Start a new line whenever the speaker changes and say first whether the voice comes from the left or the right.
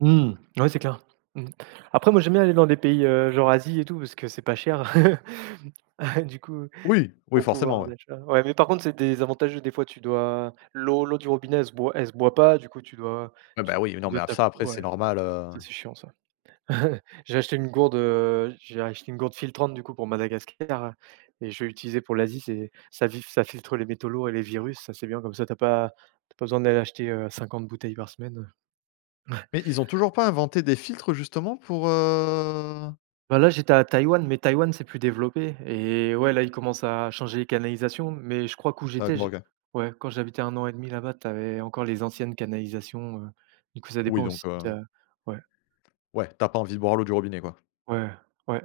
right: Mmh. Ouais c'est clair. Mmh. Après, moi, j'aime bien aller dans des pays, heu, genre Asie et tout parce que c'est pas cher. ...du coup,
left: Oui oui,
right: au
left: forcément,
right: pouvoir
left: ouais.
right: d'achat. Ouais, mais par contre, c'est désavantageux. Des fois tu bois, l'eau l'eau du robinet, elle se boit elle se boit pas. Du coup, tu dois
left: Ah
right: tu
left: bah, oui, non,
right: dois
left: mais
right: te
left: ça,
right: taper
left: après,
right: ouais,
left: c'est normal, heu
right: ça ça, c'est chiant, ça. J'ai acheté une gourde, heu, j'ai acheté une gourde filtrante du coup pour Madagascar et je vais l'utiliser pour l'Asie. C'est ça filtre ça filtre les métaux lourds et les virus. Ça, c'est bien, comme ça tu as pas tu as pas besoin d'aller acheter, heu, 50 bouteilles par semaine, heu
left: Mais ils ont toujours pas inventé des filtres, justement, pour, heu?
right: Bah, là, j'étais à Taïwan, mais Taïwan, c'est plus développé et ouais, là, ils commencent à changer les canalisations, mais je crois qu'où j'étais j'ai
left: [unintelligible]
right: ouais, quand j'habitais 1,5 là-bas, tu avais encore les anciennes canalisations, heu, et du coup ça dépend
left: Oui,
right: aussi
left: donc heu
right: da ouais
left: Ouais, tu as pas envie de boire l'eau du robinet, quoi.
right: Ouais, ouais,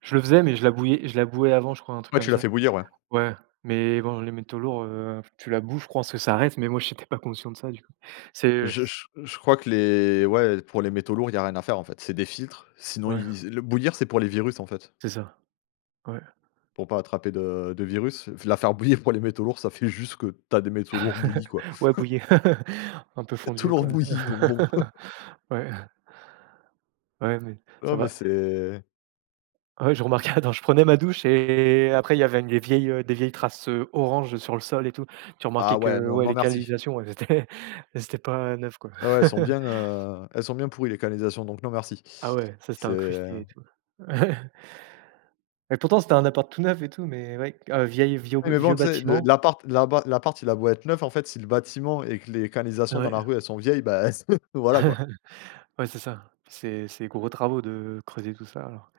right: je le faisais, mais je la bouillais je la bouillais avant, je crois, un truc
left: Ouais,
right: comme
left: tu l'as
right: ça.
left: fait bouillir, ouais.
right: Ouais, mais bon, les métaux lourds, heu, tu la bous, je pense que ça reste, mais moi, j'étais pas conscient de ça, du coup. C'est heu
left: Je je je crois que les ouais, pour les métaux lourds, il y a rien à faire, en fait, c'est des filtres. Sinon,
right: ouais
left: il le bouillir, c'est pour les virus, en fait
right: c'est ça, ouais.
left: pour pas attraper de-de virus, la faire bouillir, pour les métaux lourds, ça fait juste que tu as des métaux lourds bouillis, quoi
right: Ouais, bouillie,, un peu
left: tout
right: fondue,
left: lourd,
right: quoi.
left: bouillis, donc bon
right: Ouais. Ouais, mais ça
left: Non, mais
right: va
left: c'est
right: Ouais, je remarquais, quand je prenais ma douche et après il y avait des vieilles, heu, des vieilles traces, heu, orange sur le sol et tout. Tu
left: Ah
right: remarquais
left: ouais,
right: que,
left: non
right: ouais,
left: non
right: les
left: merci.
right: canalisations, elles étaient elles étaient pas neuves, quoi.
left: Ouais, elles sont bien, heu, elles sont bien pourries les canalisations, donc non, merci.
right: Ah ouais, ça, c'était
left: C'est
right: incrusté, et tout. Ouais. Et pourtant, c'était un appart tout neuf, et tout, mais ouais, heu, vieil vieux
left: Ouais, mais bon,
right: vieux
left: tu sais l
right: bâtiment.
left: l'appart l'appart l'appart, il a beau être neuf, en fait, si le bâtiment, et que les canalisations dans la
right: Ouais.
left: rue, elles sont vieilles, bah, ce voilà, quoi.
right: Ouais, c'est ça. C'est c'est gros travaux, de creuser tout ça, alors